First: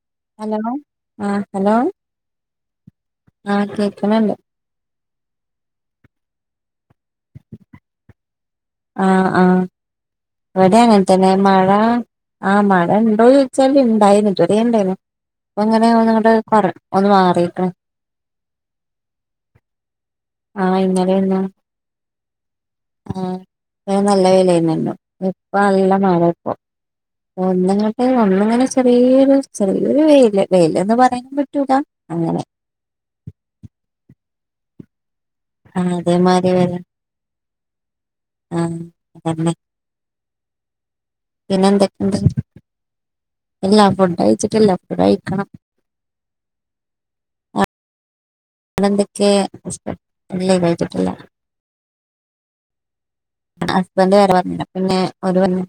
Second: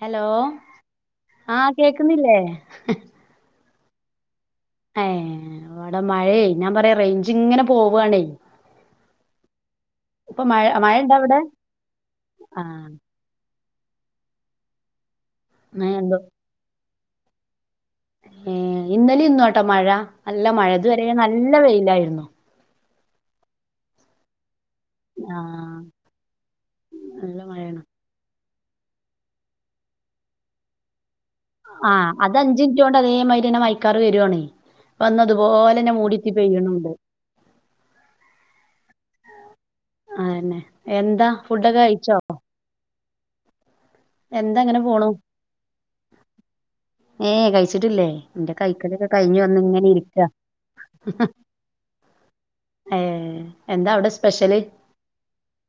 Hello ആ കേക്കുന്നില്ലേ ആ കേക്ക് ണ് ണ്ട് ഏ ഇവടെ മഴെ യ്യ് ഞാൻ പറയാ റൈഞ്ച് ഇങ്ങനെ പോവാണേ ആ ആ ഇപ്പൊ മഴ ഇവടെ മഴ അങ്ങൻ ഇണ്ട തന്നെ അവിടെ മഴ ആ മഴ ആഹ് ഇണ്ടോ ചോയിച്ചാല് ഇണ്ടായിനി ഇമ്പടിം ണ്ടനി അങ്ങനെ ഒന്ന് ങ്ങട്ട് കൊറി ഒന്ന് മാറിക്ക്ണ് ഏ ഇന്നലെ ഇന്നോട്ടൊ മഴ നല്ല ആ മഴ ഇതുവരെ ഇന്നലെ ഇന്നും നല്ല വെയിലായിരുന്നു ആ ഇതരെ നല്ല വെയിലായിന്നല്ലോ ഇപ്പ ആഹ് അല്ല മഴ ഇപ്പ നല്ല മഴയാണ് ഒന്ന്ങ്ങട്ട് ഒന്ന്ങ്ങനെ ചെറിയൊരു ചെറിയൊരു വെയില് വെയിലന്ന് പറയാ ആ അത് അഞ്ച്ൻറ്റോണ്ട് അതേമാതിരി ന്നെ മഴക്കാറ് വരുവാണേ വന്നതു ആ അതേമാതി വരാ ആ അതന്നെ അഅന്നെ എന്താ ഫുഡൊക്കെ കഴിച്ചോ ഇല്ലാ ഫുഡ് കഴച്ചിട്ട്ല്ലഫുഡ് കഴിക്കണം ഏ കഴിച്ച് ട്ട്ല്ലേ ഇന്റെ അവിടെ കൈക്കലൊക്കെ എന്തൊക്കെ കഴിഞ്ഞ് വന്ന് ഇങ്ങനെ ഇരിക്കാ ഇല്ലേ കഴിച്ചിട്ടില്ല ഹസ്ബന്റ് വേറെ പറഞ്ഞ്ണ് പിന്നെ ഓര് പർഞ്ഞു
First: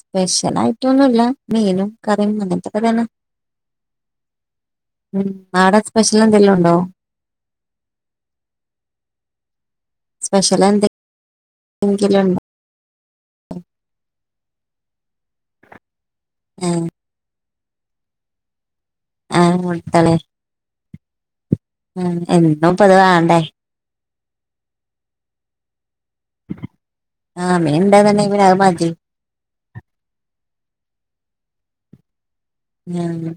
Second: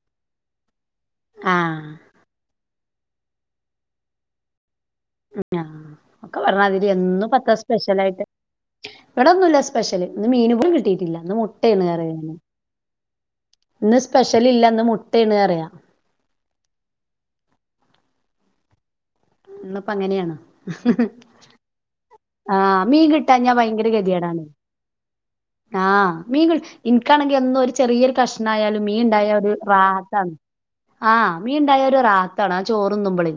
സ്പെഷ്യലായിട്ട് ഒന്നുല്ല ആഹ് മീനും കറീം അങ്ങൻ ത്തെ [unintelligible] താണ് ഉം ആടെ സ്പെഷ്യൽ ഒക്കെ എന്തെല്ലും ഉണ്ടോ പറഞ്ഞാതിരി ഇവടൊന്നുല്ല സ് സ്പെഷ്യല് ഇന്ന് മീന് സ്പെഷ്യൽ പോലും കിട്ടിട്ടില്ല ഇന്ന് മുട്ടെണ്റിയാഞാന് എന്തെങ്കിലും ഉണ്ടോ ഇന്ന് സ്- സ്പെഷ്യൽ ഇല്ലന്ന് മുട്ടേണ് റിയാ ആ ആ ഇന്ന് പ്പം മുട്ടളെ അങ്ങനെണ് ഉം ആ എന്നും ഇപ്പൊ അത് മീൻ വേണ്ടേ കിട്ടാഞ്ഞാ ഭയങ്കര കെതിയെ ടാണേ ആ മീൻ ഇനിക്കാണെങ്കിൽ ആ എന്നും ഒരു മീൻ ചെറിയൊരു ഉണ്ടായിരുന്നുണ്ടെങ്കിൽ പിന്നെ അത് കഷ്ണയാലും മതി മീൻ ഇണ്ടായ ഒരു റാഹത്താണ് ആഹ് മീ ഇണ്ടായ ഒരു റാഹത്താണ് ആ ഉം ചോറ്ന്നുമ്പളേ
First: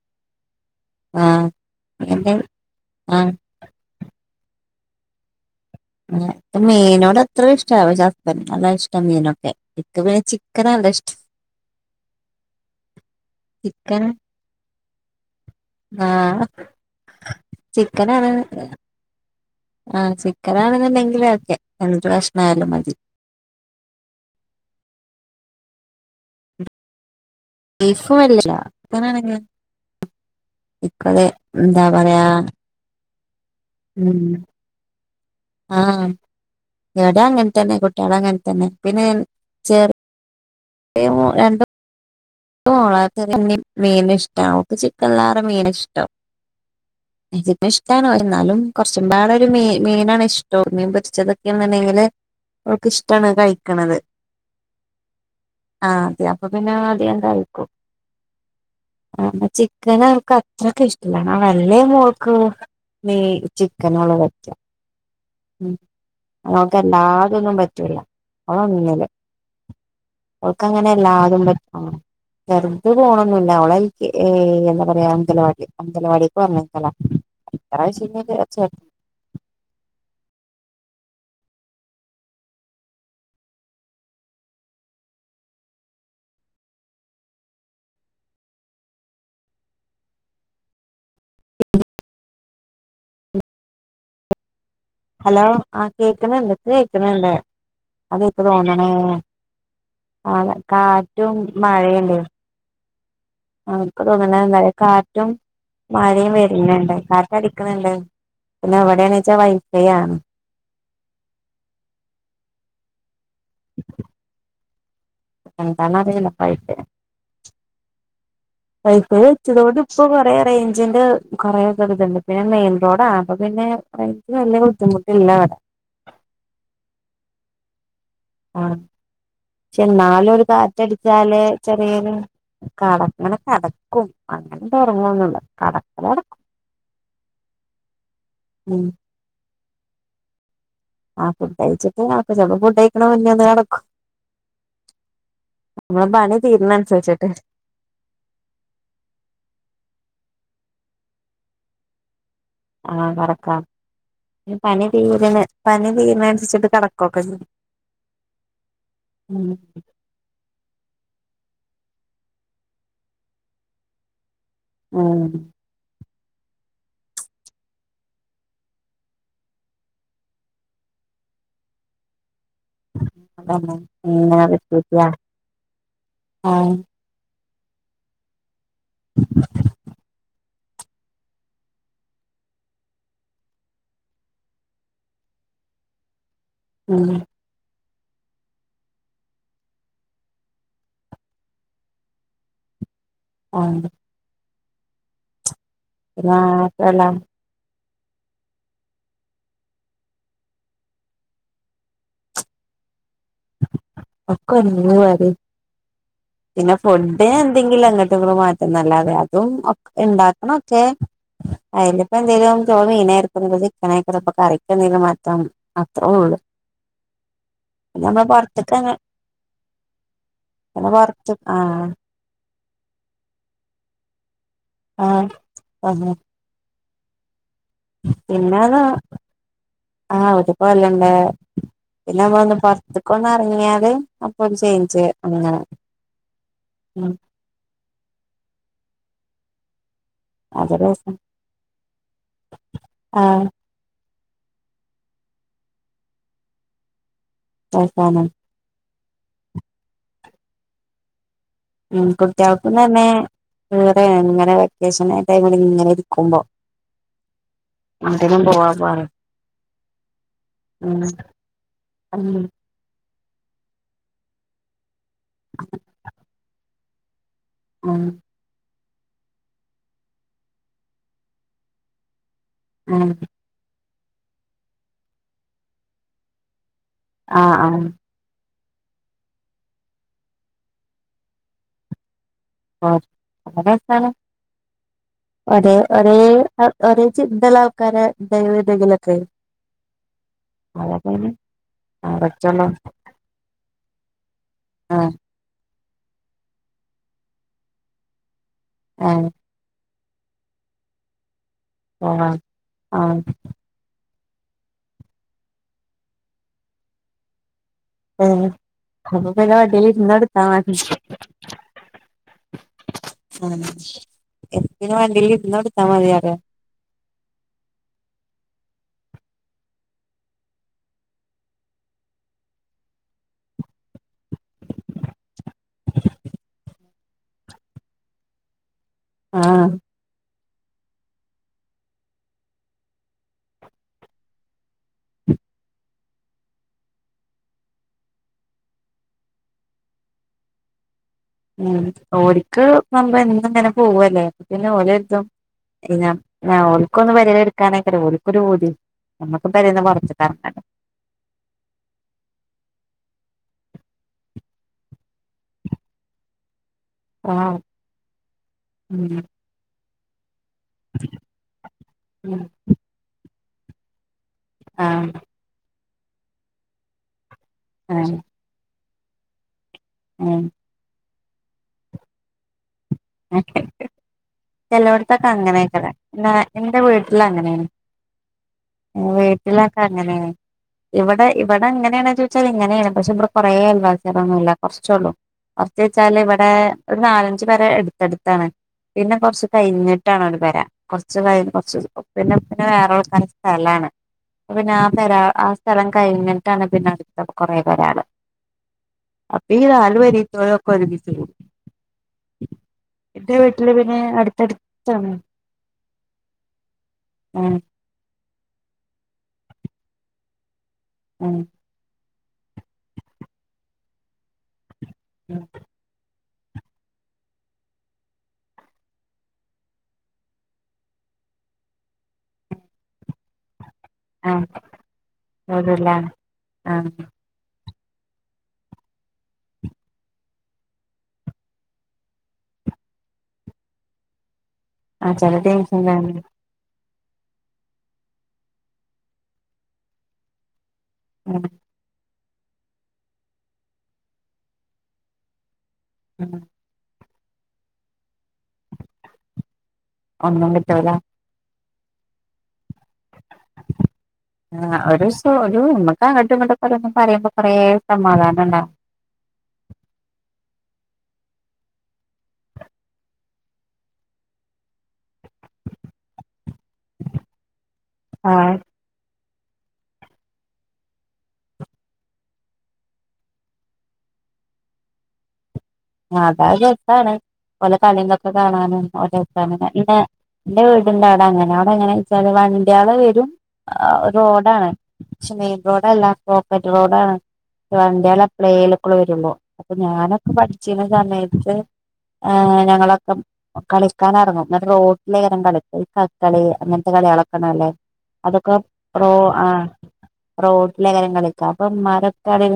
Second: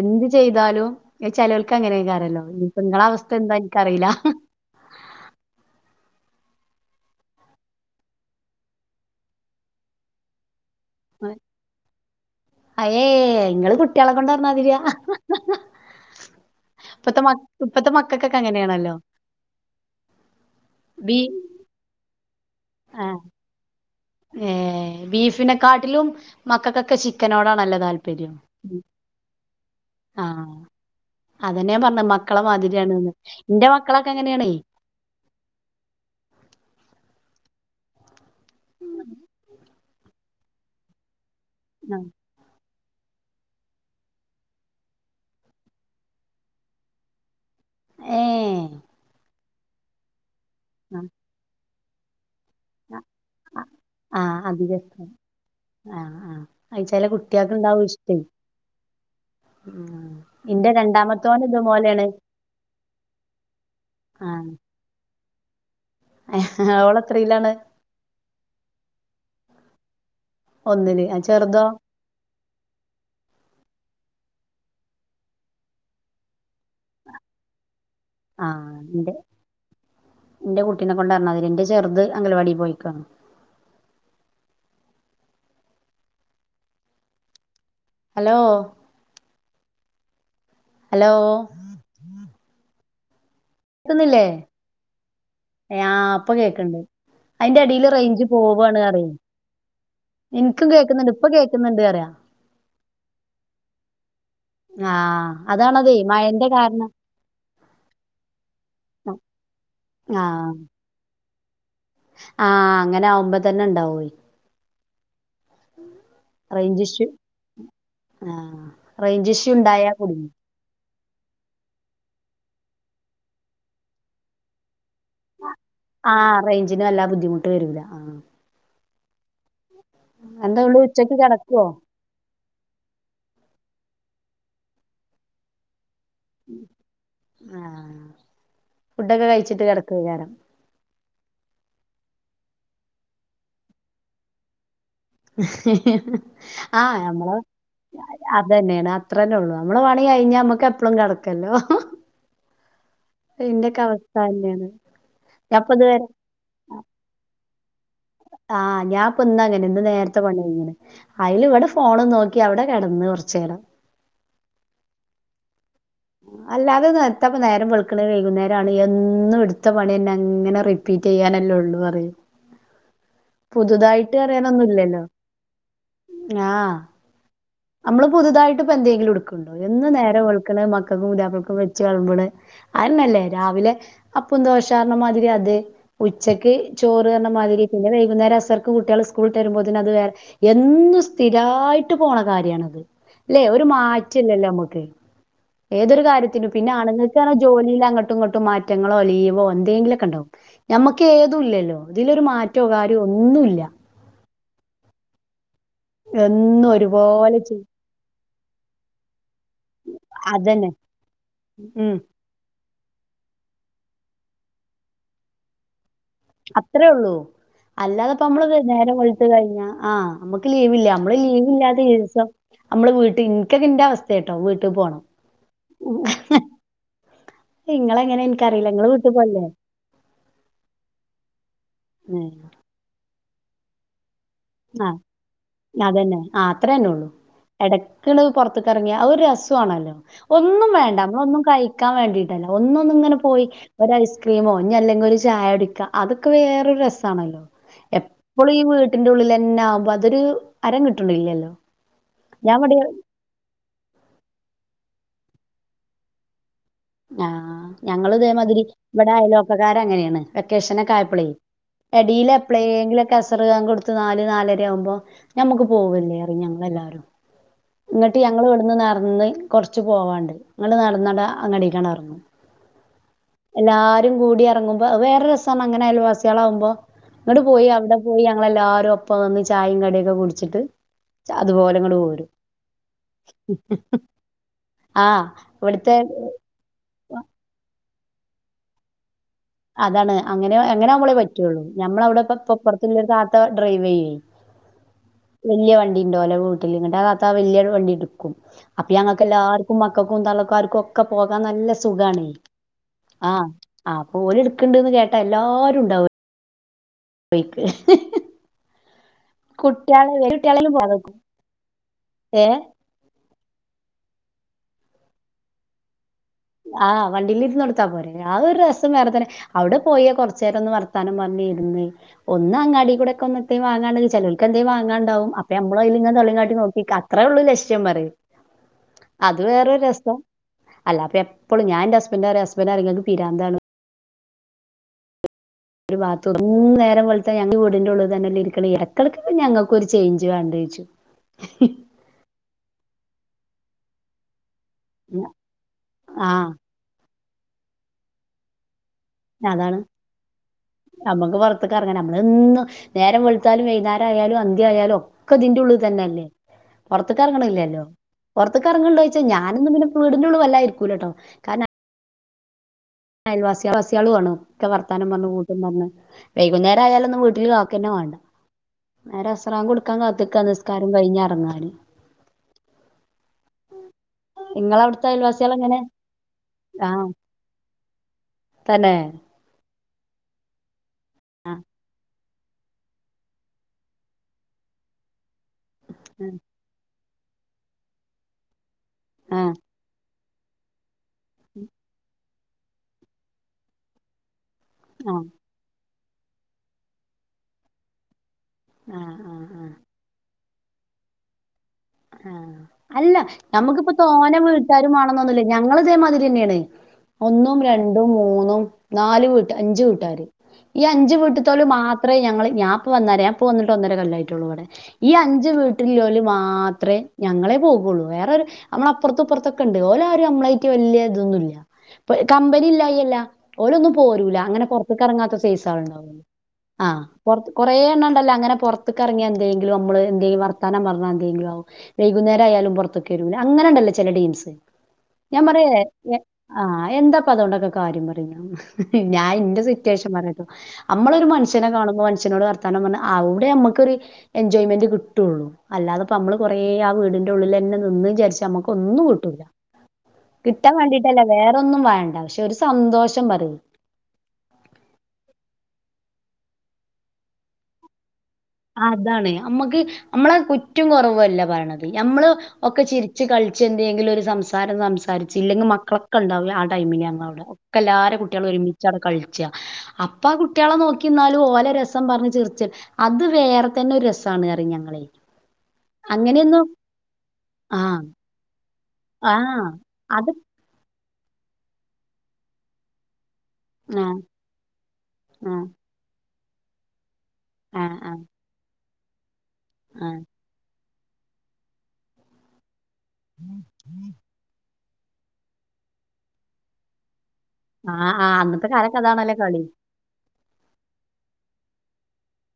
എന്ത്‌ ചെയ് താലും ആ ചെലോൽക്ക് മീന്റെ അങ്ങനെക്കാരെല്ലോ ഇഞ്ഞ് ഇങ്ങള ആ അവസ്ഥ എന്താ ഇൻക്കറീല്ല ൻക്ക് മീനോട് അത്രയുംഇഷ്ടപക്ഷേ ഹസ്ബന്റിന് അതാ ഷ്ടം മീനൊക്കെ ഇൻക്ക്‌ പിന്നെ ചി അയേ ഇങ്ങള് കു ചിക്കൻ ട്ട്യോളെ കൊണ്ട്റഞ്ഞാതിരാ ആ ഇപ്പത്തെ മ ഇപ്പത്തെ ചിക്കനാണ് മക്കൾക്കൊക്കെ അങ്ങനെയാണല്ലോ ആ ബീ ചിക്കനാണെന്നുണ്ടെങ്കി ഓ ക്കെ രണ്ട് കഷ് ണായാലും മതി ആ [unintelligible] നെ കാട്ടിലും മക്കക്കൊക്കെ ചിക്കനോടാണല്ലേ ബീഫ് താല്പര്യം വലിയ ചിക്കനാണെങ്കിൽ ആ ഇപ്പത് അതന്നെ ഞാ എന്താ പറഞ്ഞേ പറയാ മക്കളെ മാതിരിയാണ്ന്ന് എന്റെ മക്കളൊക്കെ ഉം അങ്ങനെയാണേ ആ ഈടങ്ങ ൻതന്നെ കുട്ടികള അങ്ങനെ തന്നെ പിന്നെ ചേർ [unintelligible] [unintelligible] മീന് ഇഷ്ടം ഓക്ക് ചിക്കൻല്ലാറെ മീന് ഇഷ്ടം ഇജ്പ്പ ഇഷ്ടാണ് ഏ ന്നാലും കുറച്ചുംപാടെ ഒരു മീ മീനാണ് ഇഷ് ട്ടോർ മീൻ പെരിച്ചതൊക്കെയന്നുണ്ടെങ്കില് അവൾക്ക്‌ ഇഷ്ടാണ് കഴിക്കണത് ആ അധികം ഇഷ്ടം ആ അതെ അപ്പ പിന്ന അധി കം എന്താ കുട്ടിയല്ക്ക്ക്ക്ണ്ടാവും ഇഷ്ടേ ആ ചിക്കൻ അവൾക്ക് ഇന്റെ അത്രക്കെ ഇഷ്ടല്ല ആ രണ്ടാമത്തോന് വല്യേ ഇതുപോലെയാണ് മോൾക്ക് നെയ് ചിക്കനൊള്ള ആ പറ്റാ ഉം അവക്ക് ഓളെത്രയിലാണ് അല്ലാതൊന്നും പറ്റൂല ഓൾ ഒന്നില് അവൾക്ക് അങ്ങനെ ഒന്നില് ആ എല്ലാതും ചെറുതോ പറ്റൂല്ല ചെറുത് പോണൊന്നില്ല ഓൾ ഏ എന്താ പറയാ അംഗലവാടി അംഗലവാടിക്ക് പറഞ്ഞയക്കലാ [unintelligible] എറെ കുട്ടീനെ കൊണ്ട് പറഞ്ഞമാതിരിയ എന്റ ചെറുത് അംഗലവാടീ പോയിക്കാണ് ഹലോ ഹലോ കേക്കുന്നില്ലെ ഹലോ ആ ഇപ്പൊ കേക്കുന്നുണ്ട് ഇക്ക് കേക്കണ്ട് കേക്കുന്നുണ്ട് അതിന്റെ എടില് റേഞ്ച് അതെനിക്ക് പോവാണ് തോന്നണേ അറി കാല എനിക്കും കേക്കുന്നുണ്ട് ഇപ്പൊ കാറ്റും കേക്കുന്നുണ്ട് അറിയാ ആ ക്ക് ഇപ്പൊ അങ്ങനെന്നെ കാറ്റും അതാണതേ മഴയും മഴന്റെ കാരണം വരനോണ്ട് കാറ്റ അടിക്കുന്നണ്ട് എന്ത പിന്നെ അവിടെയാണച വൈ ആ ആ അങ്ങനെ ആകുമ്പോ തന്നെ ഇണ്ടാവുവായി [unintelligible] ഇഷ്യൂ ആ വൈഫൈ റേഞ്ച് ഇഷ്യൂ വച്ചതോണ്ട് ഉണ്ടായാ ഇപ്പൊ കുടുങ്ങും കൊറെ റേഞ്ചിന്റെ കുറേയൊക്കെ ഒരു ഇതുണ്ട് പിന്നെ മെയിൻ റോഡാ അപ്പൊ പിന്നെ വൈഫൈ വലിയ ബുദ്ധിമുട്ട് ആ റേഞ്ചിന് നല്ലാ ബുദ്ധിമുട്ട് വരുല്ല ആ ആ പക്ഷെ എന്നാലും ഒരു എന്താ നിങ്ങള് ഉച്ചക്ക് കാറ്റടിച്ചാല് കിടക്കുവോ ചെറിയൊരു [unintelligible] ക്കും അങ്ങനെത്തെ ഉറങ്ങുവൊന്നുവില്ല കിട ആ ഉം ഫുഡൊക്കെ കഴിച്ചിട്ട് കിടക്കുക്കരാം ആ ഫുഡ് കഴിച്ചിട്ട് അപ്പൊ ചിലപ്പോ ഫുഡ് കഴിക്കണ മുന്നേ ഒന്നു കിടക്കും ആ അനുസരിച്ചിട്ട് ഞമ്മള് അത് തന്നെയാണ് അത്ര തന്നേ ഉള്ളൂ നമ്മള് പണി കഴിഞ്ഞ നമ്മുക്ക് എപ്പളം കിടക്കാല്ലോ ആ കിടക്കാം തന്നെയാണ് പണി തീരണ ഞാനിപ്പോ ഇത് പണി തീരണ അനുസരിച്ചിട്ട് കിടക്കൊക്കെ ചെയ്യും ആ ഞാൻ ഇപ്പം ഇന്നാ ഉം അങ്ങനെ ഇന്ന് നേരത്തെ പണി കഴിഞ്ഞണ് അയില് ഇവിടെ ഫോണ് നോക്കി അവിടെ കിടന്ന് കുറച്ചുനേരം ആം അല്ലാതെ ഇത് പ്പത്താ നേരം വെളുക്കണ വൈകുന്നേരം ആണ് എന്നും എടുത്ത പണി തന്നെ അങ്ങനെ റിപ്പീറ്റ് ചെയ്യാനല്ലേ ഉള്ളൂ റിയ അതന്നെ പുതുതായിട്ട് ഇങ്ങനെ അറിയാനൊന്നും ഇല്ലല്ലോ വികൃതിയാ ആ ആഹ് നമ്മള് പുതുതായിട്ട് ഇപ്പോ എന്തെങ്കിലും എടുക്കണ്ടോ എന്ന് നേരം വെളുക്കു ക്കണ് മക്കൾക്കും പുതിയപ്പളക്കും വെച്ച് വിളമ്പണ് അതെന്നെലെ രാവിലെ അപ്പം ദോശാന്ന് പറഞ്ഞ മാതിരി ഉച്ചക്ക് ഉം ചോറുന്ന പറഞ്ഞ മാതിരി പിന്നെ വൈ കുന്നേരം അസർക്ക് കുട്ടികള് സ്കൂള് വിട്ട് വരുമ്പോതെന്ന് അത് വേറെ എന്നും സ്ഥിരായിട്ട് പോണ കാര്യണത് അല്ലെ ഒരു ആഹ് മാറ്റല്ലല്ലോ നമ്മുക്ക് ഏതൊരു കാര്യത്തിനും പിന്നെ ആണുങ്ങൾക്കാണേ ജോലിൽ അങ്ങട്ട് ങ്ങട്ടും ഇങ്ങട്ടും മാറ്റങ്ങളോ ലീവോ എന്തെങ്കിലുമൊക്കെ ഇണ്ടാവും ഞമ്മക്ക് ഏതും ഇല്ലല്ലോ ഇതിലൊരു മാറ്റോ കാ [unintelligible] എന്നും പിന്നെ ഫുഡ് ഒരുപോലെ ചെയ്യും എന്തെങ്കിലും അങ്ങ [unintelligible] മാറ്റുന്നല്ലാതെ അതും അതന്നെ ഉണ്ടാക്കണതോക്കെ ഉം അയില് ഇപ്പം എന്തേലും പ്രിപ്ര [unintelligible] കറിക്ക് എന്തേലും മാറ്റം അത്രേ ഉള്ളൂ അല്ല പിന്നെ ല്ലാതെ ഇപ്പൊ നമ്മള് പൊറത്ത്ക്കന്നെ നേരം വെളുത്ത് കഴിഞ്ഞ ആഹ് നമ്മുക്ക് ലീവ് പിന്നെ ഇല്ലാ നമ്മള് പൊറത്ത് ലീവ് ഇല്ലാതെ ആഹ് ദിവസം- നമ്മള് വീട്ട ഇനിക്കൊക്കെ ഇന്റെ അവസ്ഥ കേട്ടോ വീട്ടിൽ പോണം ആഹ് നിങ്ങളെങ്ങനെ പിന്നെ എനിക്കറിയില്ല ആ നിങ്ങള് വീട്ടിൽ പോവല്ലേ ആ വീട്ടി പോവലുണ്ട് പിന്നെ ഉം ഞമ്മള് ഒന്ന് പുറത്തേക്ക് ഒന്നു ഇറങ്ങിയാല് ആ അതന്നെ ആ അത്രേ തന്നെ ഉള്ളു ഉം എട [unintelligible] പുറത്തേക്ക് ഇറങ്ങിയ അതൊരു രസവാണലോ ഒന്നും അതൊരു വേണ്ട രസം നമ്മളൊന്നും കഴിക്കാൻ വേണ്ടിട്ടല്ല ഒന്നു ഒന്നിങ്ങനെ ആഹ് പോയി ഒരു ഐസ് ക്രീമോ ഇനി അല്ലെങ്കി ഒരു ചായ കുടിക്ക അതൊക്കെ വേറൊരു രസാണല്ലോ രസാണ് എപ്പളും ഈ വീ ട്ടിന്റെ ഉള്ളിൽ തന്നൊവുമ്പോ അതൊരു ഹരം കിട്ടണില്ലല്ലോ ഉം കുട്ടികൾക്ക് തന്നെ വേറെ ഇങ്ങനെ വെക്കേഷൻ ആ [unintelligible] ഇങ്ങനെ ഇരിക്കുമ്പോ ആ ഞങ്ങള് എങ്ങട്ടേലും ഇതേമാതിരി പോവാ പറയും ഇവിടെ അയൽവക്കക്കാര് അങ്ങനെയാണ് വെക്കേഷനൊക്കെ ഉം ആയപ്പളേ അടില് ഉം എപ്പളെങ്കിലും കസർ കൊടുത്ത് നാല് നാലര ആവുമ്പോ ഞമുക്ക് പോകല്ലേ ഇറി ഞങ്ങൾ എല്ലാവരും ഉം ഇങ്ങിട്ട് ഞങ്ങള് ഇവിടുന്ന് നടന്ന് കൊറച്ച് പോവാണ്ട് ഇങ്ങ് നടന്നട അങ്ങട്ട [unintelligible] ആ ആരും കൂടി ഇറങ്ങുമ്പോ വേറെ രസമാണ് അങ്ങനെ അയൽവാസികളാകുമ്പോ അങ്ങോ ആഹ് പോയി ആഹ് അവിടെ പോയി ല്ലാവാരും ഒപ്പം വന്ന് ചായയും കടിയൊക്കെ കുടിച്ചിട്ട് അതുപോലെ ഇങ്ങൂടെ പോരും ആ അങ്ങനൊണ് ആഹ് അതെ ഇവിടുത്തെ ഒരേ ഒരേ ചിന്തല ആൾക്കാര ദൈവതെങ്കിലൊക്കെ അതാണ് അങ്ങനെ അങ്ങനെ ആകുമ്പോളേ പറ്റുവുള്ളൂ ഞമ്മള പടച്ചോനോ അവിടെപ്പറത്തുള്ളത്ത ഡ്രൈവ് ചെയ്യേ ആഹ് വലിയ വ ണ്ടോല വീട്ടിൽ ഇത്ത വല്യരു വണ്ടി എടുക്കും അപ്പ ഞങ്ങക്ക് ആഹ് എല്ലാവർക്കും ക്കക്കും തള്ളക്കും ആർക്കും ഒക്കെ പോകാൻ നല്ല സുഖാണ് പോവാ ആഹ് ആ ആ ഓര് എടുക്കണ്ടന്ന് കേട്ടാ എല്ലാരും ഉണ്ടാവ പോയിക്ക് കുട്ട്യാള് വല്യ കുട്ട്യാളെല്ലാം പോകാതെ നിക്കും. [unintelligible] ഏഹ് ആ എന് വണ്ടിൽ ഇരുന്ന് എടുത്താ മതിയറ ആഹ് വണ്ടിയിലിരുന്ന് കൊടുത്താ പോരെ ആ ഒരു രസം വേറെ തന്നെ അവിടെ പോയ കൊറച്ചു നേരൊന്ന് വർത്താനും പറഞ്ഞ് ഇരുന്ന് ഒന്ന് അങ്ങാടി കൂടെ ഒക്കന്ന് വാങ്ങാ ചിലക്ക് എന്തേ വാങ്ങാണ്ടാവും അപ്പൊമ്മ [unintelligible] നോക്കിനിക്ക അത്രള്ളൂ ലക്ഷ്യം പറയും അത് വേറ ആഹ് രസ അല്ല ഇപ്പോൾ ഞാന്റെ ഹസ്ബൻഡ് ആ ഹസ്ബൻഡ ആങ്ങക്ക് പിരാന്താണ് ഒരു ബാത്റൂം നേരം കൊലുത്ത ഞങ്ങ വീടിന്റെ ഉള്ളിൽ തന്നെല്ല ഇരിക്ക ഇരക്കളക്ക് ഞങ്ങക്കൊരു ചേഞ്ച് വേണ്ട് ഇജും ഉം ഓര്ക്ക് നപ എന്നും ഇങ്ങനെ പോവല്ലേ പിന്നെ ഓലരിതും ഞാ ആഹ് ഞാ ഓക്കൊന്ന് പരില എടുക്കാനക്കറി ഓക്കൊരു പൂതി നമ്മക്ക് അതാണ് പെരേന്ന് പൊറത്ത്ക്കെറങ്ങണ്ടേ നമ്മുക്ക് പുറത്തക്ക ഇറങ്ങൻ നമ്മള ഇന്ന് നേരം വളത്താലും വൈകുന്നേരം ആയാലും അന്ത്യ ആയാലും ഒക്കെ ഇതിൻ്റെ ഉള്ളിൽ തന്നെ അല്ലേ പുറത്തക്ക് ആഹ് ഇറങ്ങണില്ലല്ലോ പുറത്തക്ക ഇറങ്ങണ്ട ഉം ചോച്ചാ ഞാനൊന്നും വീടിൻ്റുള്ളി വല്ല ഇരിക്കൂലട്ടോ കാരണം ഉം അയൽവാസിവാസികളു ആണ് ഒക്കെ വർത്താനം ആഹ് പറഞ്ഞു കൂട്ടു പറഞ്ഞ് വൈകുന്നേരം ആയാലൊന്നും വീ കാക്കന്നെ വേണ്ട ആഹ് നേരെ അസറാം കൊടുക്കാൻ കാത്ത് ഉം നിക്ക നിസ്കാരം കഴിഞ്ഞ കങ്ങാളി [inaudible] ഇങ്ങളെ അവിടുത്തെ ചെലവിടത്തൊക്കെ അയൽവാസികൾ എങ്ങനെ അങ്ങനെയൊക്കതെ എന്റെ ആഹ് വീട്ടില് അങ്ങനെയാണ് തന്നെ വീട്ടിലൊക്കെ അങ്ങനെ ഇവിടെ ആഹ് ഇവിടെ അങ്ങനെയണ ച്ച ഇങ്ങനെയാണ് പക്ഷേ ഇടെ കൊറേ അൽവാസൊന്നുമില്ല കുറച്ചള്ളൂ കുറച്ച് വെച്ചാൽ ഇവിടെ ഒരു നാലഞ്ച് പര എടുത്തെടുത്താണ് പിന്നെ ആഹ് കൊറച്ച് കഴിഞ്ഞിട്ടാണ് ഒരു പര കുറച്ച് കഴി കുറച്ച് ഉപ്പന്നെ ഒപ്പിനെ വേറെ ഉളക്കൻ സ്ഥലാണ് പിന്നെ ആ ആഹ് ആഹ് പരാ ആ സ്ഥലം കഴിഞ്ഞിട്ടാണ് പിന്നെ അടുത്ത കൊറെേ പരാള് ആഹ് അപ്പേ അലുവരി തുഴക്കറ വിചി ഹ് ആ അല്ല നമ്മുക്കിപ്പ പിന്നെ തോന വീട്ടാരും അടുത്തടുത്താണ് വണന്നൊന്നുമില്ല ഞങ്ങൾ ഇതേമാതിരി തന്നെയാണ് ഉം ഒന്നും രണ്ടും മൂന്നും നാല് വ് അഞ്ചു വീട്ടുകാര് ഈ അഞ്ച് ഉം വീട്ടത്തോല് മാത്രം അത്രേ ഞങ്ങള് ഞാപ്പ വന്നേ ഞപ്പ വന്നിട്ട് ഒന്നേരെ കല്ലായിട്ടുള്ളൂ ഇവിടെ ഈ ഉം അഞ്ച് വീട്ടിൽലൊല് മാ അത്രേ ഞങ്ങളെ പോകുള്ളൂ വേറരു ത്റെ ഞങ്ങളെപോകുള്ളു അപ്പുറത്തപ്പുറത്തൊക്കെ ഉണ്ട് ഓല ആരും നമ്മളായിട്ട് വലിയ ഇതൊന്നുംല്ല പ്പ് കമ്പനി ഇല്ലായി ഇല്ല ഓലൊ ന്നും പോരൂല്ല ആഹ് അങ്ങനെ പുറത്തക്ക് ഇറങ്ങാത്ത സൈസ് ആൾ വീടില്ല ഉണ്ടാവ ആ ആഹ് പുറത്ത് കുറെ എണ് ഉണ്ടല്ലോ അങ്ങെറത്തേ ഇറങ്ങിയ എന്തെങ്കിലും നമ്മള് എന്തെങ്കും വർത്താനം പറഞ്ഞാ എന്തെങ്കിലും ആും വൈകുന്നേരം ആയാലും പുറത്തൊക്കെ വരും അങ്ങനെ ഉണ്ടല്ലോ ചെല ഡെീംസ് ആഹ് ചില ഞാൻ പറായേ ദിവസം തന്നെ ഞ് ആാ എന്താപ്പം അതേണ്ടൊക്കെ കാര്യം പറഞ്ഞു ഞാൻ എന്റെ സിറ്റുവേഷൻ പറയത്തോ നമ്മളൊര് ഉം മനുഷനേ കാണുമ്പോ മനുഷ്യനോട് വർത്തനം പറഞ്ഞ് അവടെ നമുക്കൊര് എൻജോയ്മെന്റ് കിട്ടയോള്ളു അല്ലാതെ ഇപ്പം ഉം നമ്മള് കൊറേ ആ വീടിന്റെ ഒള്ളില് ന്നെ നിന്ന് വിചാരിച്ച നമ്മക്ക് ഒന്നും കിട്ടൂല്ല ഒന്നും കിട്ടാൻ കിട്ടൂല വേണ്ടിട്ടല്ലേ വേറെന്നും വേണ്ട പശെ ഒര് സ് ആാ ഒര് സ ഒരു അങ്ങ്ട്ടു ഇങ് ട്ടും ഓരേന്ന് പറയ്മ്പോ കൊറേ സമാധാന അതാണേ നമ്മക്ക് നമ്മളെ കു കുറ്റൊ കൊറവല്ല പറയണത് ഞമ്മള് ഒക്കെ ചിരിച്ച് കളിച്ച് എന്തെങ്കിലും ഒര് സംസാരം സംസാരിച്ചില്ലെ മക്കളൊക്കെ ഒണ്ടാവില്ല ആ ടൈമില് ഞങള് അവടെ ഒക്ക എല്ലാരെ കുട്ടിളും ആഹ് ഒര് മിച്ച് അവിടെ കാ അപ്പം കുട്ടിളെ നോക്കി നിന്നാലും ഓലെ രസം പറഞ്ഞ് ചിരിച് അത്- വേറെ തന്നെ ഒര് രസംയാണ് പറയും ഞങ്ങള് അതാ രസമാണ് ആഹ് [unintelligible] കാണാന് ആഹ് [unintelligible] അത് എന്റെ വീടിന്റെ അവടെ അങ്ങനെ അവടെ എങ്ങനെ വെച്ചാല് വണ്ടികള് വെരും ആ ആഹ് റോഡാണ് പക്ഷെ മെയിൻ ആഹ് റോഡ് അല്ല കോൺകാറെറ്റ് റോഡാണ് ആഹ് [unintelligible] വരുമ്പോ അപ്പൊ ആഹ് ഞാനൊക്കെ പഠ സമയത്ത് ഞങ്ങളൊക്കെ കളിക്കാൻ എറങ്ങും എന്നിട്ട് റേ [unintelligible] കളി [unintelligible] അങ്ങനത്തെ കളികളേ ണല്ലേ ആഹ് ആഹ് അതൊക്കെ അന്നത്തെ കാലത്ത് പ്രോ അതാണല്ലോ ആ കളി. റോഡിലാ എല്ലാരും കളിക്കണേ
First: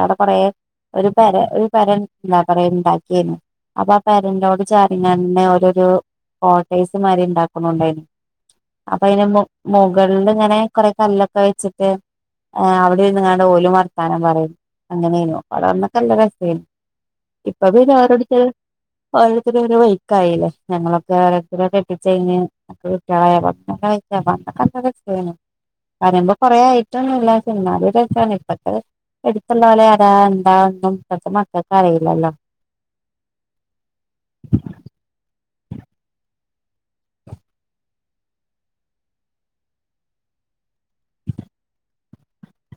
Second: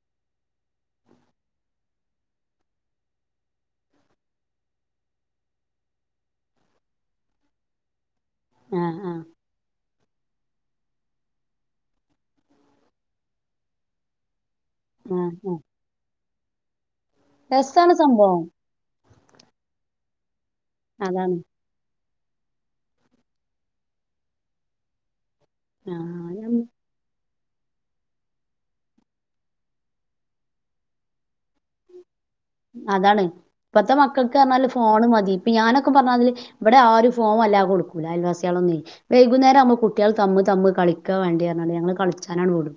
അവടെ കൊറേ [unintelligible] ഒര് പര ഒര് പര [unintelligible] എന്താ പറയാ ഒണ്ടാക്കിയന്ന് അപ്പൊ ആ [unintelligible] ചാറിങ്ങന്നെ [unintelligible] കോട്ടേസ് മാരി ഒണ്ടാക്ക്ന്നോണ്ടായി ആഹ് അപ്പൊ ആഹ് അയിനെ മെ മെ വെള്ളം ഇങ്ങനെ കൊറെ കല്ലൊക്കെ വെച്ചിട്ട് അവടെ ഇരുന്ന് എങ്ങാണ്ട് ഓല് വർത്താനം പറയും ആഹ് അങ്ങനെയെന്നു ആഹ് അത് അന്നൊക്കെ നല്ല രെസേയാനും ഇപ്പം- രസാണ് സംഭവം. ഓരോത്തര് ഒരോ വയിക്കായില്ലേ ഞങ്ങളൊക്കെ അതാണ്. ഓരോത്തരോ കെട്ടി- [unintelligible] പറയ്മ്പോ കൊറേ ആഹ് ആയിട്ടൊന്നും ഇല്ല [unintelligible] ഇപ്പത്തെ എട്ത്തുള്ളെ പോലെ [unintelligible] എന്താന്നും ഇപ്പാത്തേ മക്കക്ക് അറിയില്ലല്ലോ അതാണ് ഇപ്പത്തെ മക്കക്ക് എന്നാല് ഫോണ് മതി ഞാനൊക്കെ പറഞ്ഞാതില് ഇവടെ ആരും ഫോം വല്ലാതെ കൊടുക്കൂല അയൽവാസികളൊന്നുവെ വൈകുന്നേരം ആകുമ്പോ കുട്ടിള് തമ്മ് തമ്മ് കളിക്കാ വേണ്ടിയാ പറഞ്ഞാണ്ട് ഞങ്ങള് കളിച്ചാനാണ് വിടും